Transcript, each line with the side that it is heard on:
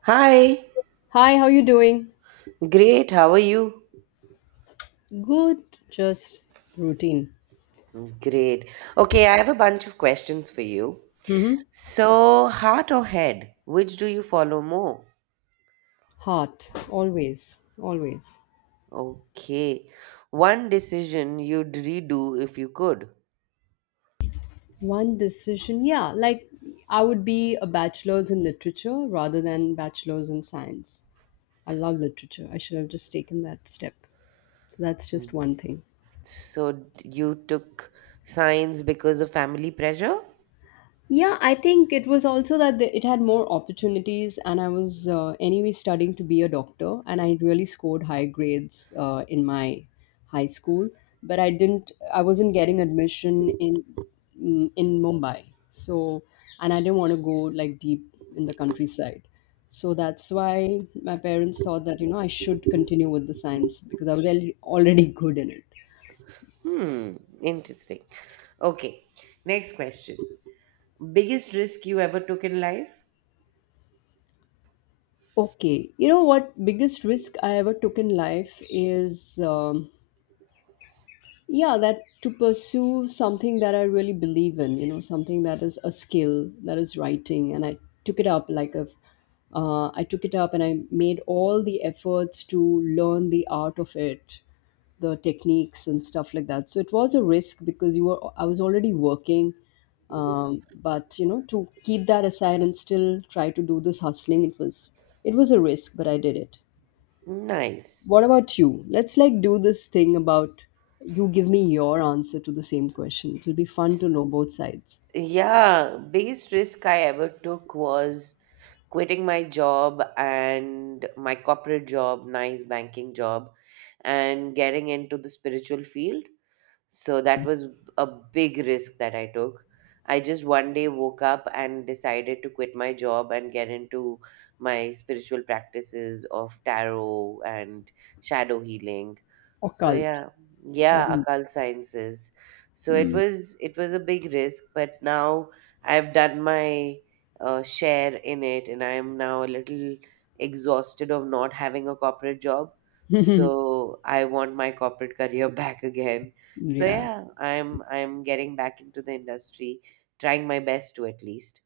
right: Hi,
left: Hi, how you doing?
right: great. How are you?
left: Good, just routine.
right: Great. Okay, I have a bunch of questions for you.
left: Mm-hmm.
right: So, heart or head, which do you follow more?
left: Hot, always, always.
right: Okay, one decision you'd redo if you could.
left: One decision, yeah. Like I would be a bachelor's in literature rather than bachelor's in science. I love literature. I should have just taken that step. So that's just one thing.
right: So, you took science because of family pressure?
left: Yeah, I think it was also that it had more opportunities, and I was anyway studying to be a doctor, and I really scored high grades in my high school, but I didn't. I wasn't getting admission in in Mumbai, so and I didn't want to go like deep in the countryside, so that's why my parents thought that you know I should continue with the science because I was already good in it.
right: Hmm, interesting. Okay, next question. Biggest risk you ever took in life?
left: Okay, you know what biggest risk I ever took in life is. Yeah, that to pursue something that I really believe in, you know, something that is a skill, that is writing. And I took it up like a I took it up and I made all the efforts to learn the art of it, the techniques and stuff like that. So it was a risk because you were I was already working. But you know, to keep that aside and still try to do this hustling, it was, it was a risk, but I did it.
right: Nice.
left: What about you? Let's like do this thing about you give me your answer to the same question. It'll be fun to know both sides.
right: Yeah, biggest risk I ever took was quitting my job and my corporate job, nice banking job, and getting into the spiritual field. So that was a big risk that I took. I just one day woke up and decided to quit my job and get into my spiritual practices of tarot and shadow healing. So
left: Occult.
right: yeah, yeah,
left: And,
right: occult sciences. So it
left: mm.
right: was it was a big risk, but now I've done my share in it, and I'm now a little exhausted of not having a corporate job. So I want my corporate career back again, so
left: Yeah.
right: yeah, I'm getting back into the industry, trying my best to, at least.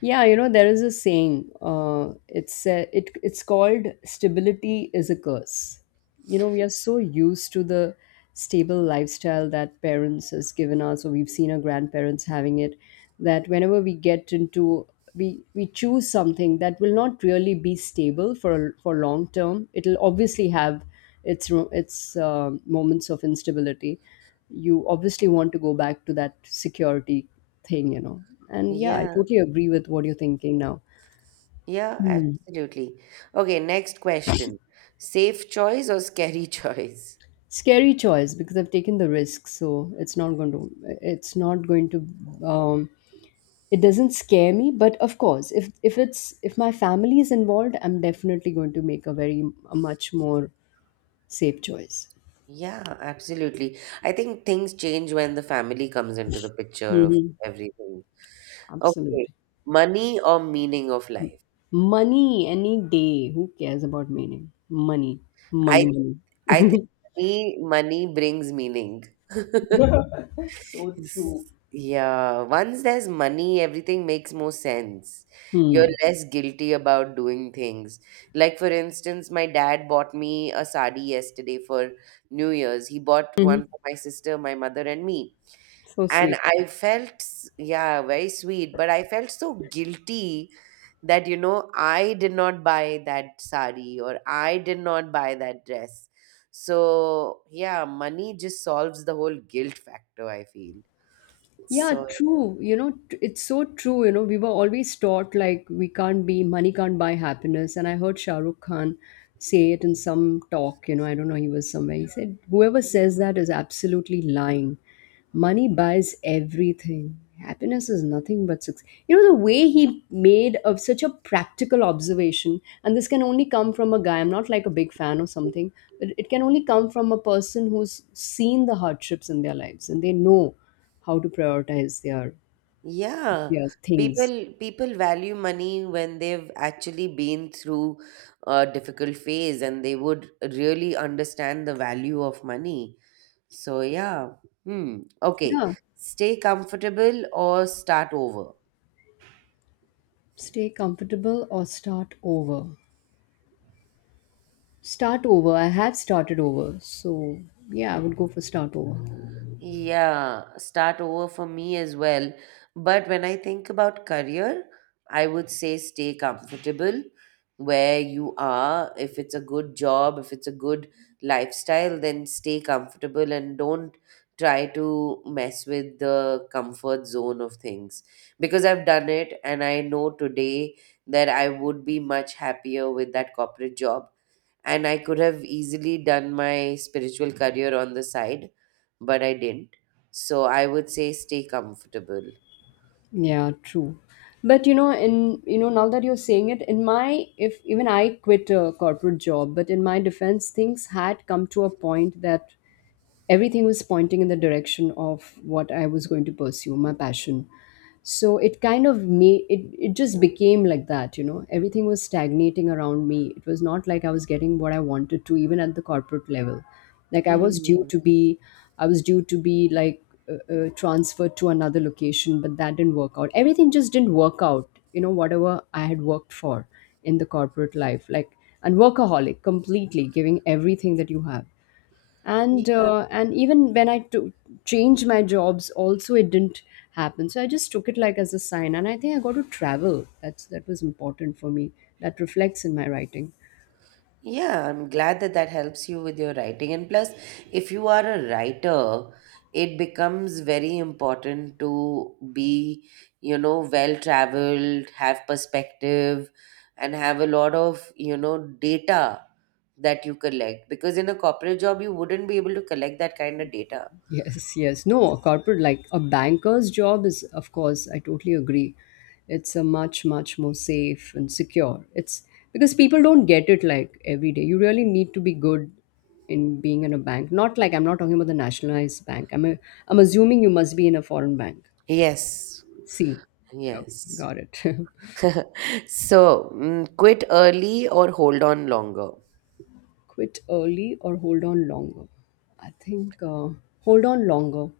left: Yeah, you know, there is a saying. It's called stability is a curse. You know, we are so used to the stable lifestyle that parents has given us, or we've seen our grandparents having it, that whenever we get into, we choose something that will not really be stable for long term. It'll obviously have its ro- its moments of instability. You obviously want to go back to that security thing, you know. And yeah, I
right: Yeah,
left: totally agree with what you're thinking now.
right: yeah,
left: Hmm.
right: absolutely. Okay, next question. Safe choice or scary choice?
left: Scary choice because I've taken the risk, so it's not going to. It's not going to. Um, it doesn't scare me, but of course, if it's if my family is involved, I'm definitely going to make a very, a much more safe choice.
right: Yeah, absolutely. I think things change when the family comes into the picture of
left: Hmm.
right: everything. Okay,
left: Absolutely.
right: money or meaning of life?
left: Money any day. Who cares about meaning? Money, money,
right: I
left: money.
right: I think money brings meaning.
left: So
right: It's-
left: true.
right: Yeah, once there's money, everything makes more sense.
left: Hmm.
right: You're less guilty about doing things. Like, for instance, my dad bought me a sari yesterday for New Year's. He bought
left: Mhm.
right: one for my sister, my mother, and me.
left: So
right: And
left: sweet.
right: I felt, yeah, very sweet, but I felt so guilty that, I did not buy that sari or I did not buy that dress. So, yeah, money just solves the whole guilt factor, I feel.
left: Yeah,
right: So
left: true. You know, it's so true. You know, we were always taught like we can't be, money can't buy happiness. And I heard Shah Rukh Khan say it in some talk, you know, I don't know, he was somewhere. He said, whoever says that is absolutely lying. Money buys everything. Happiness is nothing but success. You know, the way he made of such a practical observation, and this can only come from a guy, I'm not like a big fan or something, but it can only come from a person who's seen the hardships in their lives and they know how to prioritize
right: yeah,
left: their things.
right: people value money when they've actually been through a difficult phase, and they would really understand the value of money. So yeah. Hmm. Okay.
left: Yeah,
right: Stay comfortable or start over.
left: stay comfortable or start over. Start over. I have started over, so yeah, I would go for start over.
right: Yeah, start over for me as well. But when I think about career, I would say stay comfortable where you are. If it's a good job, if it's a good lifestyle, then stay comfortable and don't try to mess with the comfort zone of things. Because I've done it, and I know today that I would be much happier with that corporate job and I could have easily done my spiritual career on the side, but I didn't. So I would say stay comfortable.
left: Yeah, true. But you know, now that you're saying it, in my, if even I quit a corporate job, but in my defense, things had come to a point that everything was pointing in the direction of what I was going to pursue, my passion. So it kind of made it, it just became like that, you know. Everything was stagnating around me. It was not like I was getting what I wanted to, even at the corporate level. Like
right: Hmm.
left: I was due to be like transferred to another location, but that didn't work out. Everything just didn't work out, you know, whatever I had worked for in the corporate life. Like, and workaholic completely, giving everything that you have,
right: Yeah.
left: and even when I to change my jobs, also it didn't happen. So I just took it like as a sign, and I think I got to travel. That was important for me. That reflects in my writing.
right: Yeah, I'm glad that that helps you with your writing. And plus, if you are a writer, it becomes very important to be, well traveled, have perspective, and have a lot of, data that you collect. Because in a corporate job, you wouldn't be able to collect that kind of data.
left: Yes, yes. No, a corporate, like a banker's job is, of course, I totally agree. It's a much, much more safe and secure. It's because people don't get it like every day. You really need to be good in being in a bank. Not like, I'm not talking about the nationalized bank. I'm assuming you must be in a foreign bank.
right: Yes,
left: C. Okay,
right: yes.
left: got it.
right: So, quit early or hold on longer?
left: Quit early or hold on longer? I think hold on longer.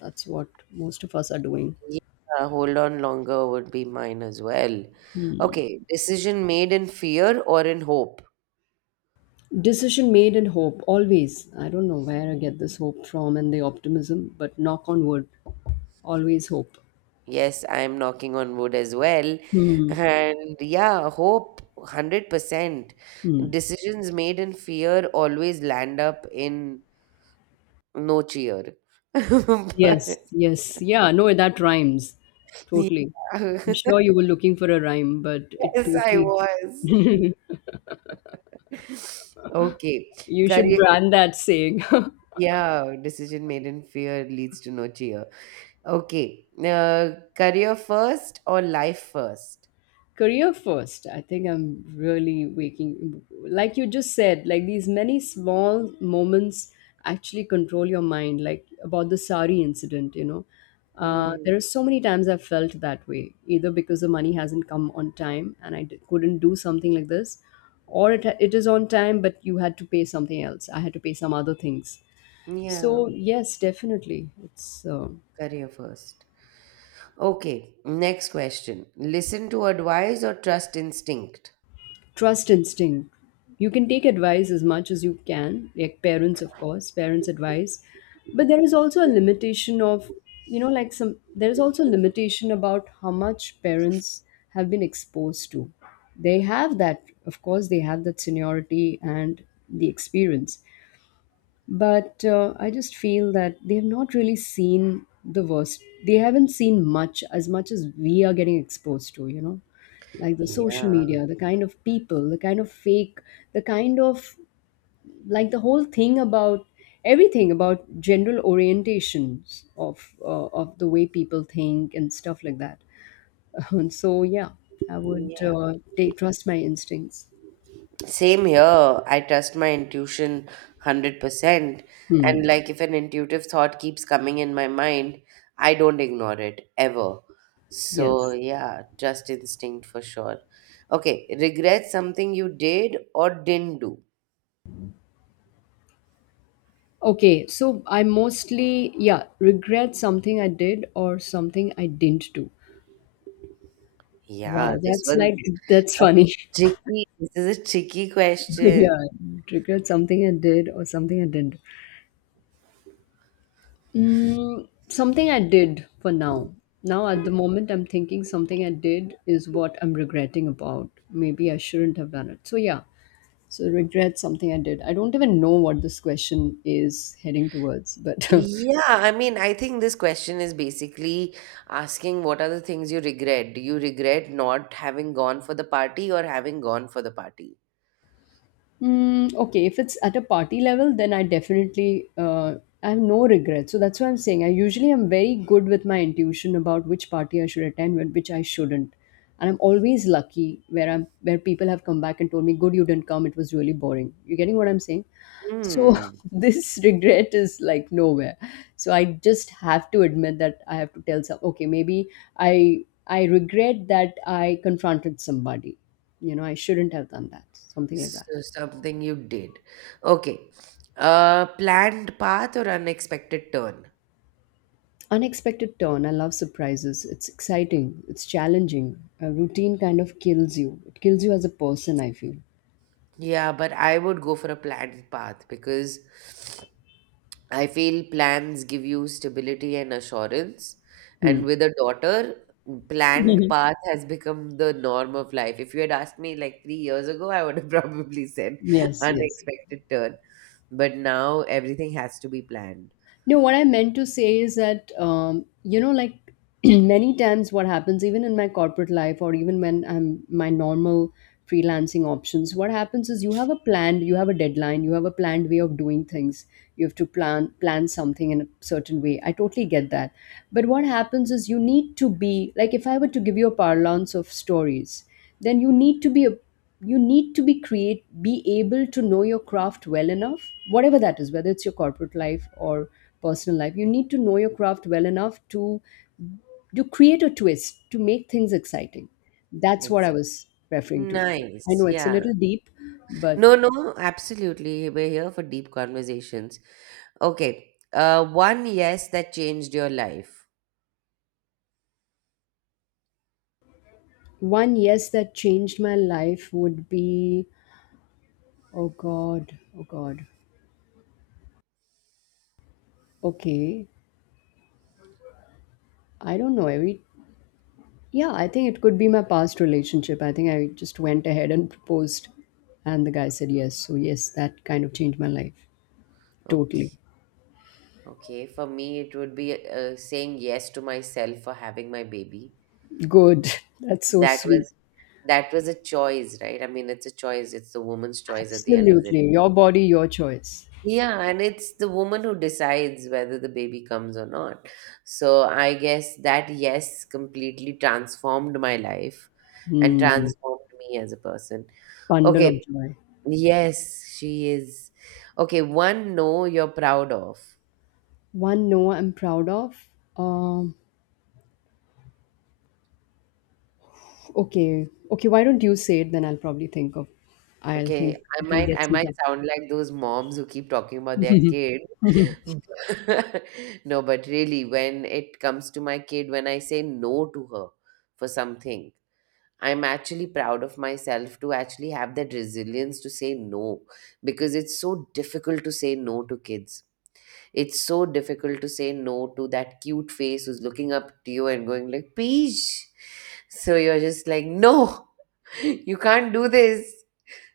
left: That's what most of us are doing.
right: Yeah, hold on longer would be mine as well. Okay, decision made in fear or in hope?
left: Decision made in hope, always. I don't know where I get this hope from and the optimism, but knock on wood, always hope.
right: Yes, I am knocking on wood as well.
left: Hmm.
right: And yeah, hope, 100%. Decisions made in fear always land up in no cheer.
left: Yes,
right: But
left: yes. Yeah, no, that rhymes.
right: yeah.
left: Totally. I'm sure you were looking for a rhyme, but it
right: Yes, I
left: totally.
right: was. Okay.
left: You should
right: Career,
left: brand that saying.
right: yeah, decision made in fear leads to no cheer. Okay. Career first or life first?
left: Career first. I think I'm really waking, like you just said, like these many small moments actually control your mind, like about the sari incident, you know.
right: Hmm.
left: There are so many times I've felt that way, either because the money hasn't come on time and couldn't do something like this, or it is on time but you had to pay something else, I had to pay some other things.
right: Yeah,
left: So yes, definitely it's
right: career first. Okay, next question. Listen to advice or trust instinct?
left: trust instinct. You can take advice as much as you can, like parents, of course, parents advice, but there is also a limitation of, you know, like some, there is also a limitation about how much parents have been exposed to. They have that, of course, they have that seniority and the experience, but I just feel that they have not really seen the worst. They haven't seen much, as much as we are getting exposed to, you know, like the social
right: Yeah.
left: media, the kind of people, the kind of fake, the kind of, like the whole thing about everything, about general orientations of the way people think and stuff like that, and so yeah, I would
right: Yeah.
left: take, trust my instincts.
right: Same here. I trust my intuition 100%. And
left: Hmm.
right: like if an intuitive thought keeps coming in my mind, I don't ignore it ever. So
left: Yes.
right: yeah, just instinct for sure. Okay, regret something you did or didn't do.
left: Okay, so I mostly, yeah, regret something I did or something I didn't do.
right: Yeah,
left: Wow,
right: this
left: that's
right: one's
left: like, that's
right: a
left: funny.
right: tricky. This is a tricky question.
left: Yeah, regret something I did or something I didn't. Mm, something I did for now. Now, at the moment, I'm thinking something I did is what I'm regretting about. Maybe I shouldn't have done it. So, yeah, so regret something I did. I don't even know what this question is heading towards, but
right: Yeah, I mean, I think this question is basically asking what are the things you regret? Do you regret not having gone for the party or having gone for the party?
left: Mm, okay, if it's at a party level, then I definitely I have no regrets. So that's why I'm saying I usually am very good with my intuition about which party I should attend and which I shouldn't. And I'm always lucky where I'm where people have come back and told me, "Good, you didn't come. It was really boring." You getting what I'm saying? So
right: Hmm.
left: this regret is like nowhere. So I just have to admit that I have to tell some. Okay, maybe I regret that I confronted somebody. You know, I shouldn't have done that. Something like that.
right: So something you did. Okay. Planned path or unexpected turn?
left: Unexpected turn. I love surprises. It's exciting. It's challenging. A routine kind of kills you. It kills you as a person, I feel.
right: Yeah, but I would go for a planned path because I feel plans give you stability and assurance.
left: Hmm.
right: And with a daughter, planned path has become the norm of life. If you had asked me like 3 years ago, I would have probably said
left: Yes, yes.
right: unexpected turn. But now everything has to be planned.
left: No, what I meant to say is that, you know, like many times what happens, even in my corporate life or even when I'm my normal freelancing options, what happens is you have a planned, you have a deadline, you have a planned way of doing things. You have to plan something in a certain way. I totally get that. But what happens is you need to be like, if I were to give you a parlance of stories, then you need to be create be able to know your craft well enough, whatever that is, whether it's your corporate life or personal life. You need to know your craft well enough to create a twist, to make things exciting. That's what I
right: Exactly.
left: was referring to. I
right: Nice.
left: know it's a
right: Yeah.
left: little deep, but
right: No, no, absolutely. We're here for deep conversations. Okay. One yes that changed your life.
left: one yes that changed my life would be, oh god, oh god. Okay. I don't know. Every, yeah, I think it could be my past relationship. I think I just went ahead and proposed, and the guy said yes. So yes, that kind of changed my life totally.
right: Okay. Okay, for me, it would be saying yes to myself for having my baby.
left: Good.
right: Mm.
left: That's so
right: That
left: sweet.
right: was that was a choice, right? I mean, it's a choice. It's the woman's choice at the end of the day.
left: Absolutely, your body, your choice.
right: Yeah, and it's the woman who decides whether the baby comes or not. So I guess that yes completely transformed my life and
left: Hmm.
right: transformed me as a person.
left: Bundle of
right: Okay,
left: joy.
right: yes, she is. Okay, one no you're proud of.
left: One no, I'm proud of. Um. Okay. Okay. Why don't you say it? Then I'll probably think of. I'll
right: Okay,
left: think.
right: I
left: I can
right: might
left: get
right: I
left: some
right: might
left: time.
right: sound like those moms who keep talking about their kid. No, but really, when it comes to my kid, when I say no to her for something, I'm actually proud of myself to actually have that resilience to say no, because it's so difficult to say no to kids. It's so difficult to say no to that cute face who's looking up to you and going like, "Peach." So you're just like, "No, you can't do this."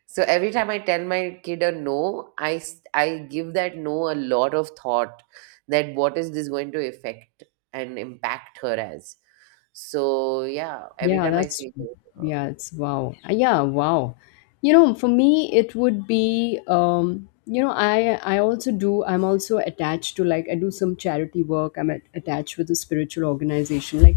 right: So every time I tell my kid a no, I give that no a lot of thought, that what is this going to affect and impact her as. So yeah, every
left: Yeah,
right: time I
left: that's,
right: say no to her.
left: yeah, it's wow. Yeah, wow. For me it would be I also do. I'm also attached to I do some charity work. I'm attached with a spiritual organization, like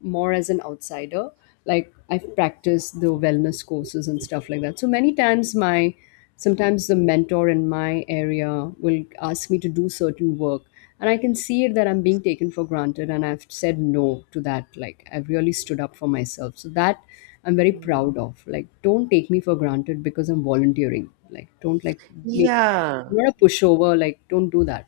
left: more as an outsider. Like I've practiced the wellness courses and stuff like that. So many times my sometimes the mentor in my area will ask me to do certain work, and I can see it that I'm being taken for granted, and I've said no to that. Like I've really stood up for myself, so that I'm very
right: Hmm.
left: proud of. Like, don't take me for granted because I'm volunteering. Like, don't like make
right: Yeah.
left: you're a pushover. Like, don't do that.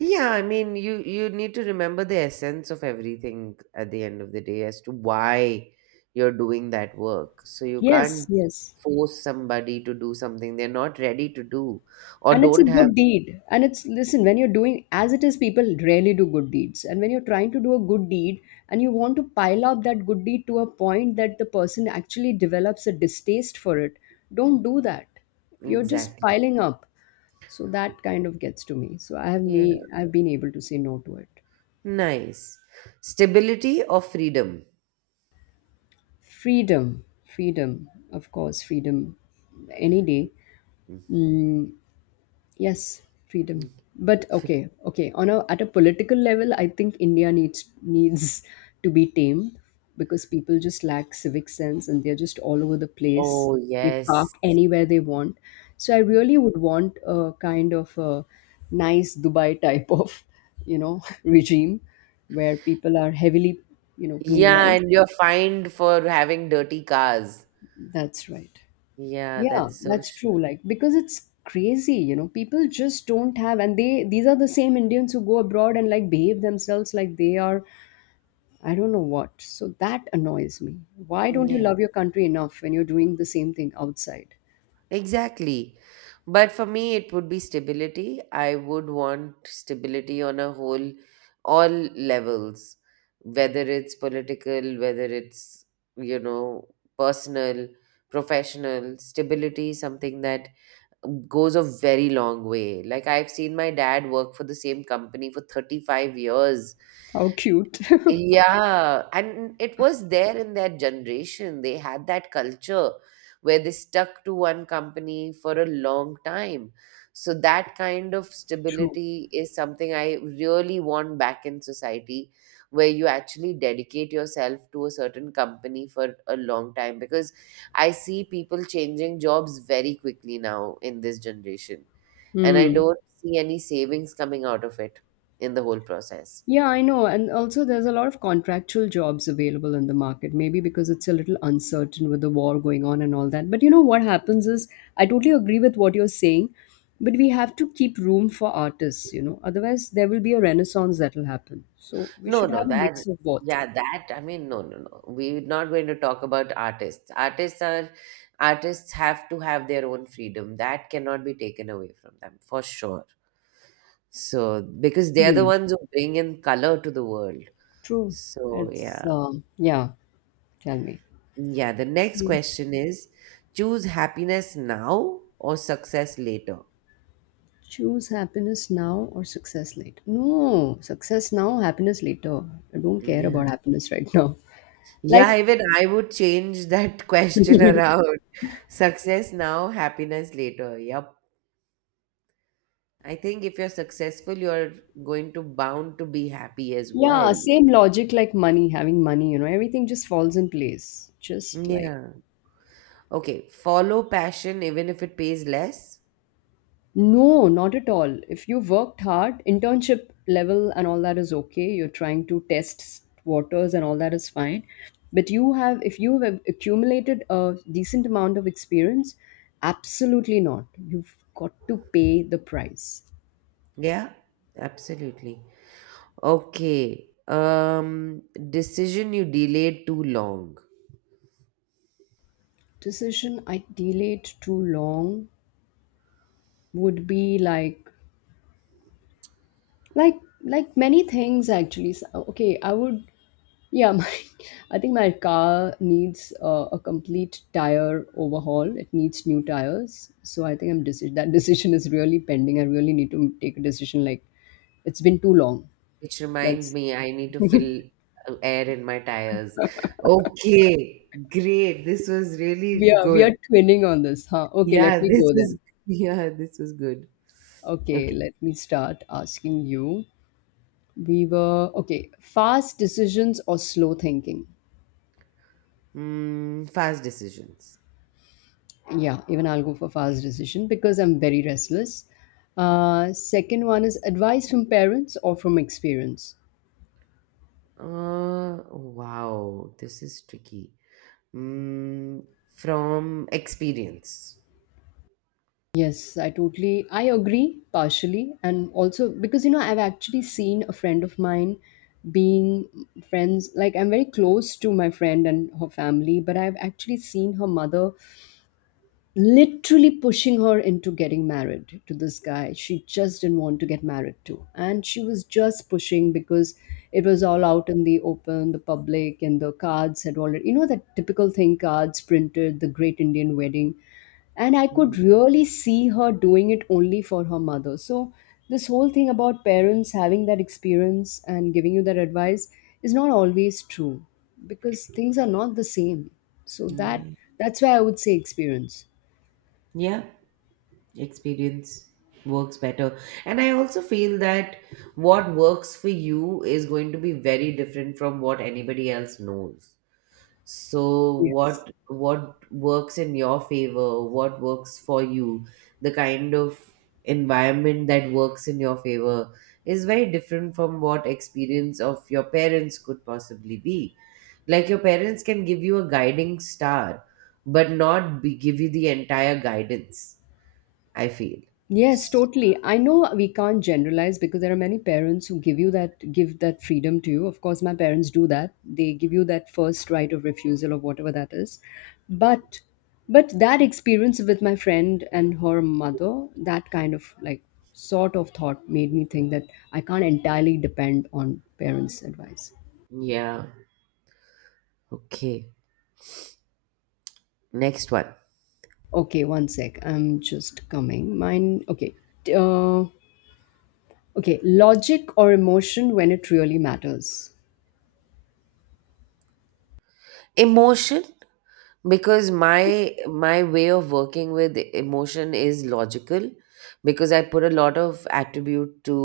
right: Yeah, I mean, you need to remember the essence of everything at the end of the day as to why you're doing that work. So you
left: yes
right: can't
left: yes
right: force somebody to do something they're not ready to do or
left: And it's a
right: don't have
left: good deed, and it's, listen, when you're doing, as it is, people rarely do good deeds, and when you're trying to do a good deed and you want to pile up that good deed to a point that the person actually develops a distaste for it, don't do that. You're just
right: exactly.
left: piling up. So that kind of gets to me, so I have me I've been able to say no to it.
right: Nice. Stability or freedom?
left: Freedom. Freedom, of course. Freedom any day.
right: Mm.
left: Mm. Yes, freedom. But
right: Fr-
left: okay, okay. On a At a political level, I think India needs to be tamed because people just lack civic sense, and they're just all over the place.
right: Oh,
left: They park
right: yes.
left: anywhere they want. So I really would want a kind of a nice Dubai type of, you know, regime where people are heavily, you know,
right: Yeah,
left: penalized.
right: and you're fined for having dirty cars.
left: That's right.
right: Yeah,
left: Yeah,
right: that's so
left: that's
right: sure.
left: true. Like, because it's crazy, you know, people just don't have, and they, these are the same Indians who go abroad and like behave themselves like they are, I don't know what. So that annoys me. Why don't you
right: Yeah,
left: love your country enough when you're doing the same thing outside?
right: exactly. But for me, it would be stability. I would want stability on a whole, all levels, whether it's political, whether it's, you know, personal, professional. Stability, something that goes a very long way. Like I've seen my dad work for the same company for 35 years,
left: How cute.
right: yeah, and it was there in their generation. They had that culture where they stuck to one company for a long time. So that kind of
left: True.
right: stability is something I really want back in society, where you actually dedicate yourself to a certain company for a long time. Because I see people changing jobs very quickly now in this generation, and I
left: Hmm.
right: don't see any savings coming out of it in the whole process.
left: Yeah, I know. And also, there's a lot of contractual jobs available in the market, maybe because it's a little uncertain with the war going on and all that. But you know what happens is, I totally agree with what you're saying, but we have to keep room for artists, you know, otherwise, there will be a renaissance that will happen. So, we
right: No,
left: should
right: no,
left: have a
right: that,
left: mix of both.
right: yeah, that, I mean, no, no, no. We're not going to talk about artists. Artists have to have their own freedom. That cannot be taken away from them, for sure. So, because they're the
left: Hmm.
right: ones who bring in color to the world.
left: True.
right: So,
left: It's,
right: yeah.
left: yeah, tell me.
right: Yeah, the next
left: Hmm.
right: question is, choose happiness now or success later?
left: Choose happiness now or success later. No, success now, happiness later. I don't care
right: Yeah.
left: about happiness right now.
right: Yeah,
left: Like,
right: even I would change that question around. Success now, happiness later. Yep. I think if you're successful, you're going to bound to be happy as
left: yeah,
right: well.
left: same logic like money, having money, you know, everything just falls in place. Just like,
right: Yeah. Okay. Follow passion even if it pays less.
left: no, not at all. If you worked hard, internship level and all that is okay. You're trying to test waters and all that is fine. But you have, if you have accumulated a decent amount of experience, absolutely not. You've got to pay the price.
right: Yeah. Absolutely. Okay. Decision you delayed too long,
left: Decision I delayed too long would be like many things actually. So, okay, I would, yeah, my, I think my car needs a complete tire overhaul. It needs new tires. So I think that decision is really pending. I really need to take a decision. Like, it's been too long.
right: which reminds
left: That's
right: me, I need to fill air in my tires. Okay. Great. This was
left: We
right: really
left: are we
right: good.
left: are twinning on this, huh? Okay, let
right: Yeah.
left: me
right: This
left: go then.
right: was, yeah, this was good.
left: Okay,
right: Okay.
left: let me start asking you. We were okay. Fast decisions or slow thinking?
right: Fast decisions.
left: Yeah, even I'll go for fast decision because I'm very restless. Second one is advice from parents or from experience.
right: Wow, this is tricky. Mm, from experience.
left: Yes, I agree partially. And also, because you know, I've actually seen a friend of mine being friends, like I'm very close to my friend and her family, but I've actually seen her mother literally pushing her into getting married to this guy she just didn't want to get married to, and she was just pushing because it was all out in the open, the public, and the cards had already, you know, that typical thing, cards printed, the great Indian wedding, and I
right: Mm,
left: could really see her doing it only for her mother. So this whole thing about parents having that experience and giving you that advice is not always true because things are not the same. So
right: yeah.
left: that's why I would say experience.
right: Yeah, experience works better. And I also feel that what works for you is going to be very different from what anybody else knows. So
left: Yes.
right: what works in your favor? What works for you? The kind of environment that works in your favor is very different from what experience of your parents could possibly be. Like your parents can give you a guiding star, but not be, give you the entire guidance, I feel.
left: Yes,
right: S-
left: totally. I know we can't generalize because there are many parents who give that freedom to you. Of course, my parents do that. They give you that first right of refusal or whatever that is. But but that experience with my friend and her mother, that kind of like sort of thought made me think that I can't entirely depend on parents' advice.
right: Yeah. Okay. Next one.
left: Okay, one sec. I'm just coming. Mine. Okay. T- Uh, okay. Logic or emotion when it really matters.
right: Emotion, because my way of working with emotion is logical, because I put a lot of attribute to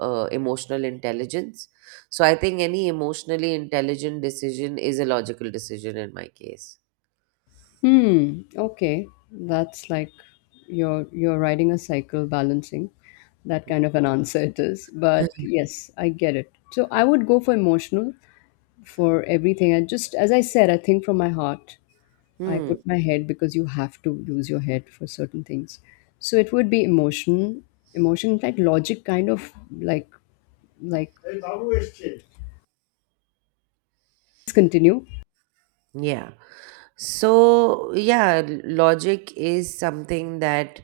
right: emotional intelligence. So I think any emotionally intelligent decision is a logical decision in my case.
left: Hmm. Okay. That's like you're riding a cycle balancing. That
right: Mm.
left: kind of an answer it is. But yes, I get it. So I would go for emotional for everything. I just, as I said, I think from my heart. I
right: Hmm.
left: put my head because you have to use your head for certain things. So it would be emotion, emotion, in fact, logic kind of like like. Let's continue.
right: Yeah. So, yeah, logic is something that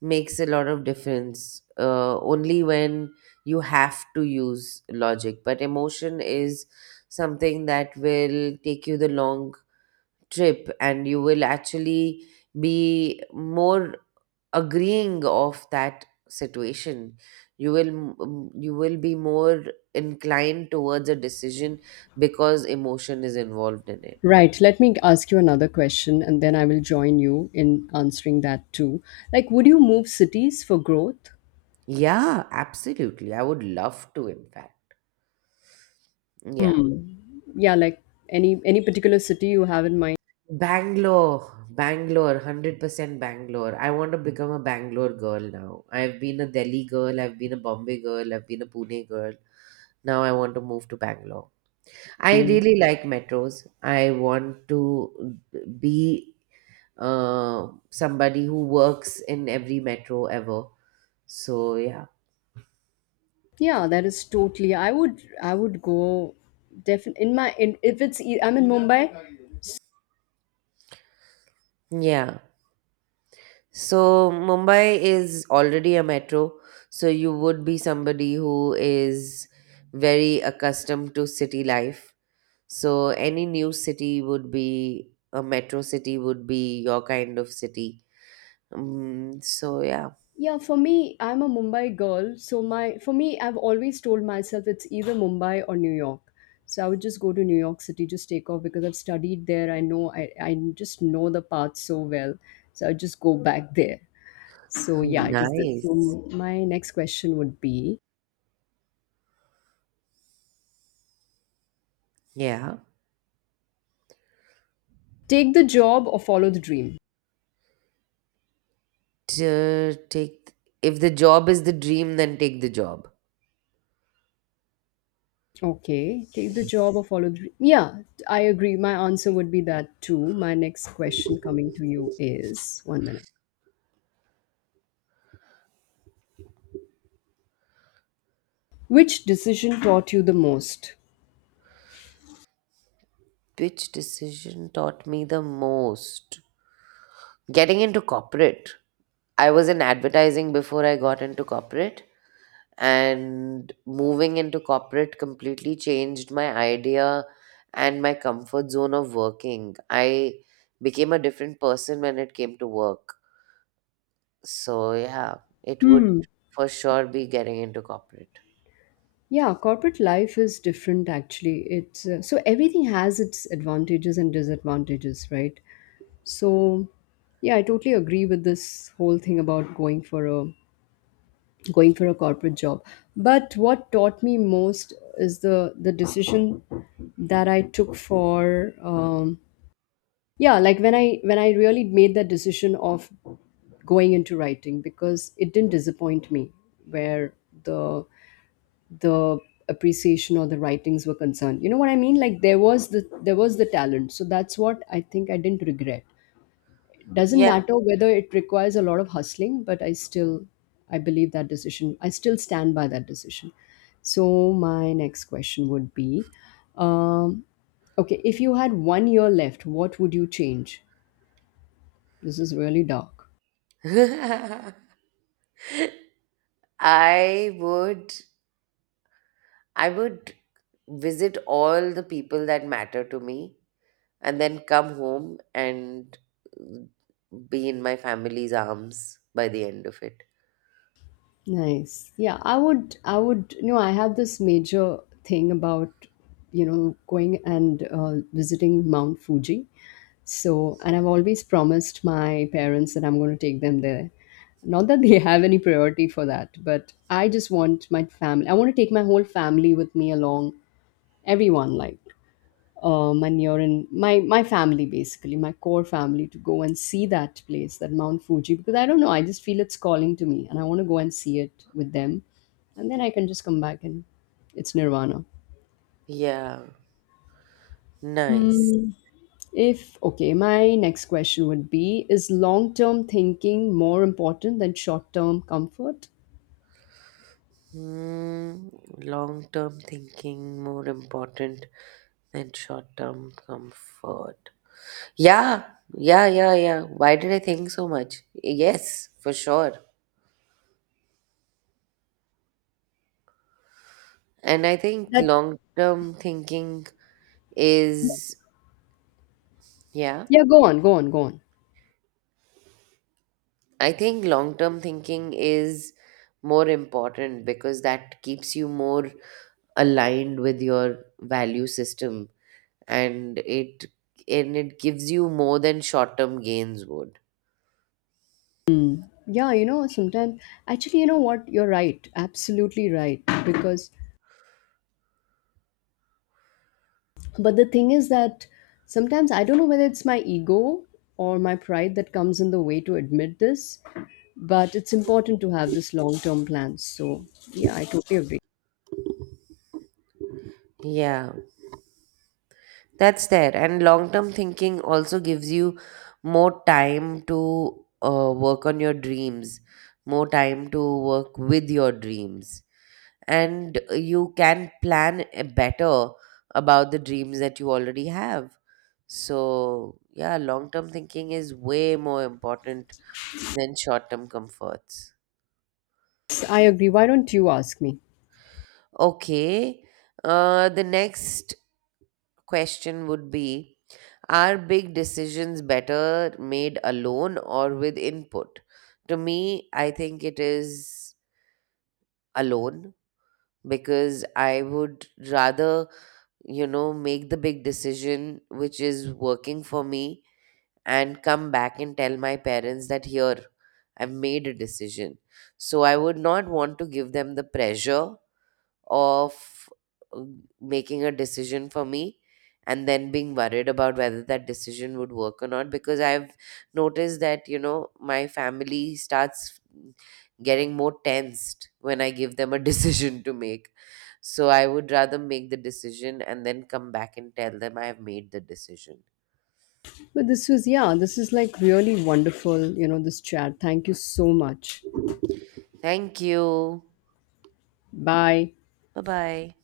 right: makes a lot of difference only when you have to use logic, but emotion is something that will take you the long trip, and you will actually be more agreeing of that situation. You will be more inclined towards a decision because emotion is involved in it.
left: Right. Let me ask you another question, and then I will join you in answering that too. Like, would you move cities for growth?
right: Yeah, absolutely, I would love to, in fact. Yeah.
left: Hmm. Yeah, like, any particular city you have in mind?
right: Bangalore, Bangalore, 100% Bangalore. I want to become a Bangalore girl now. I've been a Delhi girl, I've been a Bombay girl, I've been a Pune girl. Now I want to move to Bangalore. I really like metros. I want to be somebody who works in every metro ever. So, yeah.
left: Yeah, that is totally. I would go definitely in my in if it's I'm in Mumbai.
right: Yeah. So, Mumbai is already a metro. So, you would be somebody who is very accustomed to city life. So any new city would be a metro city, would be your kind of city. So yeah.
left: Yeah, for me, I'm a Mumbai girl, so my for me, I've always told myself it's either Mumbai or New York. So I would just go to New York City, just take off because I've studied there. I know I just know the path so well. So I just go back there. So
right: Oh,
left: yeah, it is this.
right: nice.
left: So my next question would be:
right: Yeah,
left: take the job or follow the dream.
right: to take, if the job is the dream, then take the job.
left: Okay, take the job or follow the dream. Yeah, I agree. My answer would be that too. My next question coming to you is one minute. Which decision taught you the most?
right: Which decision taught me the most? Getting into corporate. I was in advertising before I got into corporate, and moving into corporate completely changed my idea and my comfort zone of working. I became a different person when it came to work. So, yeah, it would
left: Hmm.
right: for sure be getting into corporate.
left: Yeah, corporate life is different actually. It's so everything has its advantages and disadvantages, right? So, yeah, I totally agree with this whole thing about going for a corporate job. But what taught me most is the decision that I took for yeah, like when I really made that decision of going into writing, because it didn't disappoint me where the the appreciation or the writings were concerned, you know what I mean, like there was the talent. So that's what I think, I didn't regret. It doesn't
right: Yeah.
left: matter whether it requires a lot of hustling, but I believe that decision. I still stand by that decision. So my next question would be, um, okay, if you had one year left, what would you change? This is really dark.
right: I would I would visit all the people that matter to me, and then come home and be in my family's arms by the end of it.
left: Nice. Yeah, I would, you know, I have this major thing about, you know, going and visiting Mount Fuji. So, and I've always promised my parents that I'm going to take them there. Not that they have any priority for that, but I just want my family, I want to take my whole family with me along, everyone, like, Manyorin, my family basically, my core family, to go and see that place, that Mount Fuji, because I don't know, I just feel it's calling to me, and I want to go and see it with them, and then I can just come back and it's Nirvana.
right: Yeah. Nice.
left: Hmm, if okay, my next question would be: Is long-term thinking more important than short-term comfort?
right: Hmm. Long term thinking more important than short term comfort. Yeah, yeah, yeah, yeah. Why did I think so much? Yes, for sure. And I think
left: That
right: long term thinking is, yeah,
left: Yeah, go on, go on, go on.
right: I think long term thinking is more important because that keeps you more aligned with your value system, and it and it gives you more than short term gains would.
left: Hmm. Yeah, you know, sometimes actually, you know what? You're right, absolutely right, because, but the thing is that sometimes I don't know whether it's my ego or my pride that comes in the way to admit this, but it's important to have this long term plan. So, yeah, I totally agree.
right: Yeah, that's there. And long term thinking also gives you more time to work on your dreams, more time to work with your dreams. And you can plan better about the dreams that you already have. So, yeah, long term thinking is way more important than short term comforts.
left: Yes, I agree. Why don't you ask me?
right: Okay. The next question would be: Are big decisions better made alone or with input? To me, I think it is alone, because I would rather, make the big decision which is working for me and come back and tell my parents that here I've made a decision. So I would not want to give them the pressure of uh, making a decision for me and then being worried about whether that decision would work or not, because I've noticed that, my family starts getting more tensed when I give them a decision to make. So I would rather make the decision and then come back and tell them I have made the decision.
left: But this was, yeah, this is like really wonderful, you know, this chat. Thank you so much.
right: Thank you.
left: Bye.
right: Bye bye.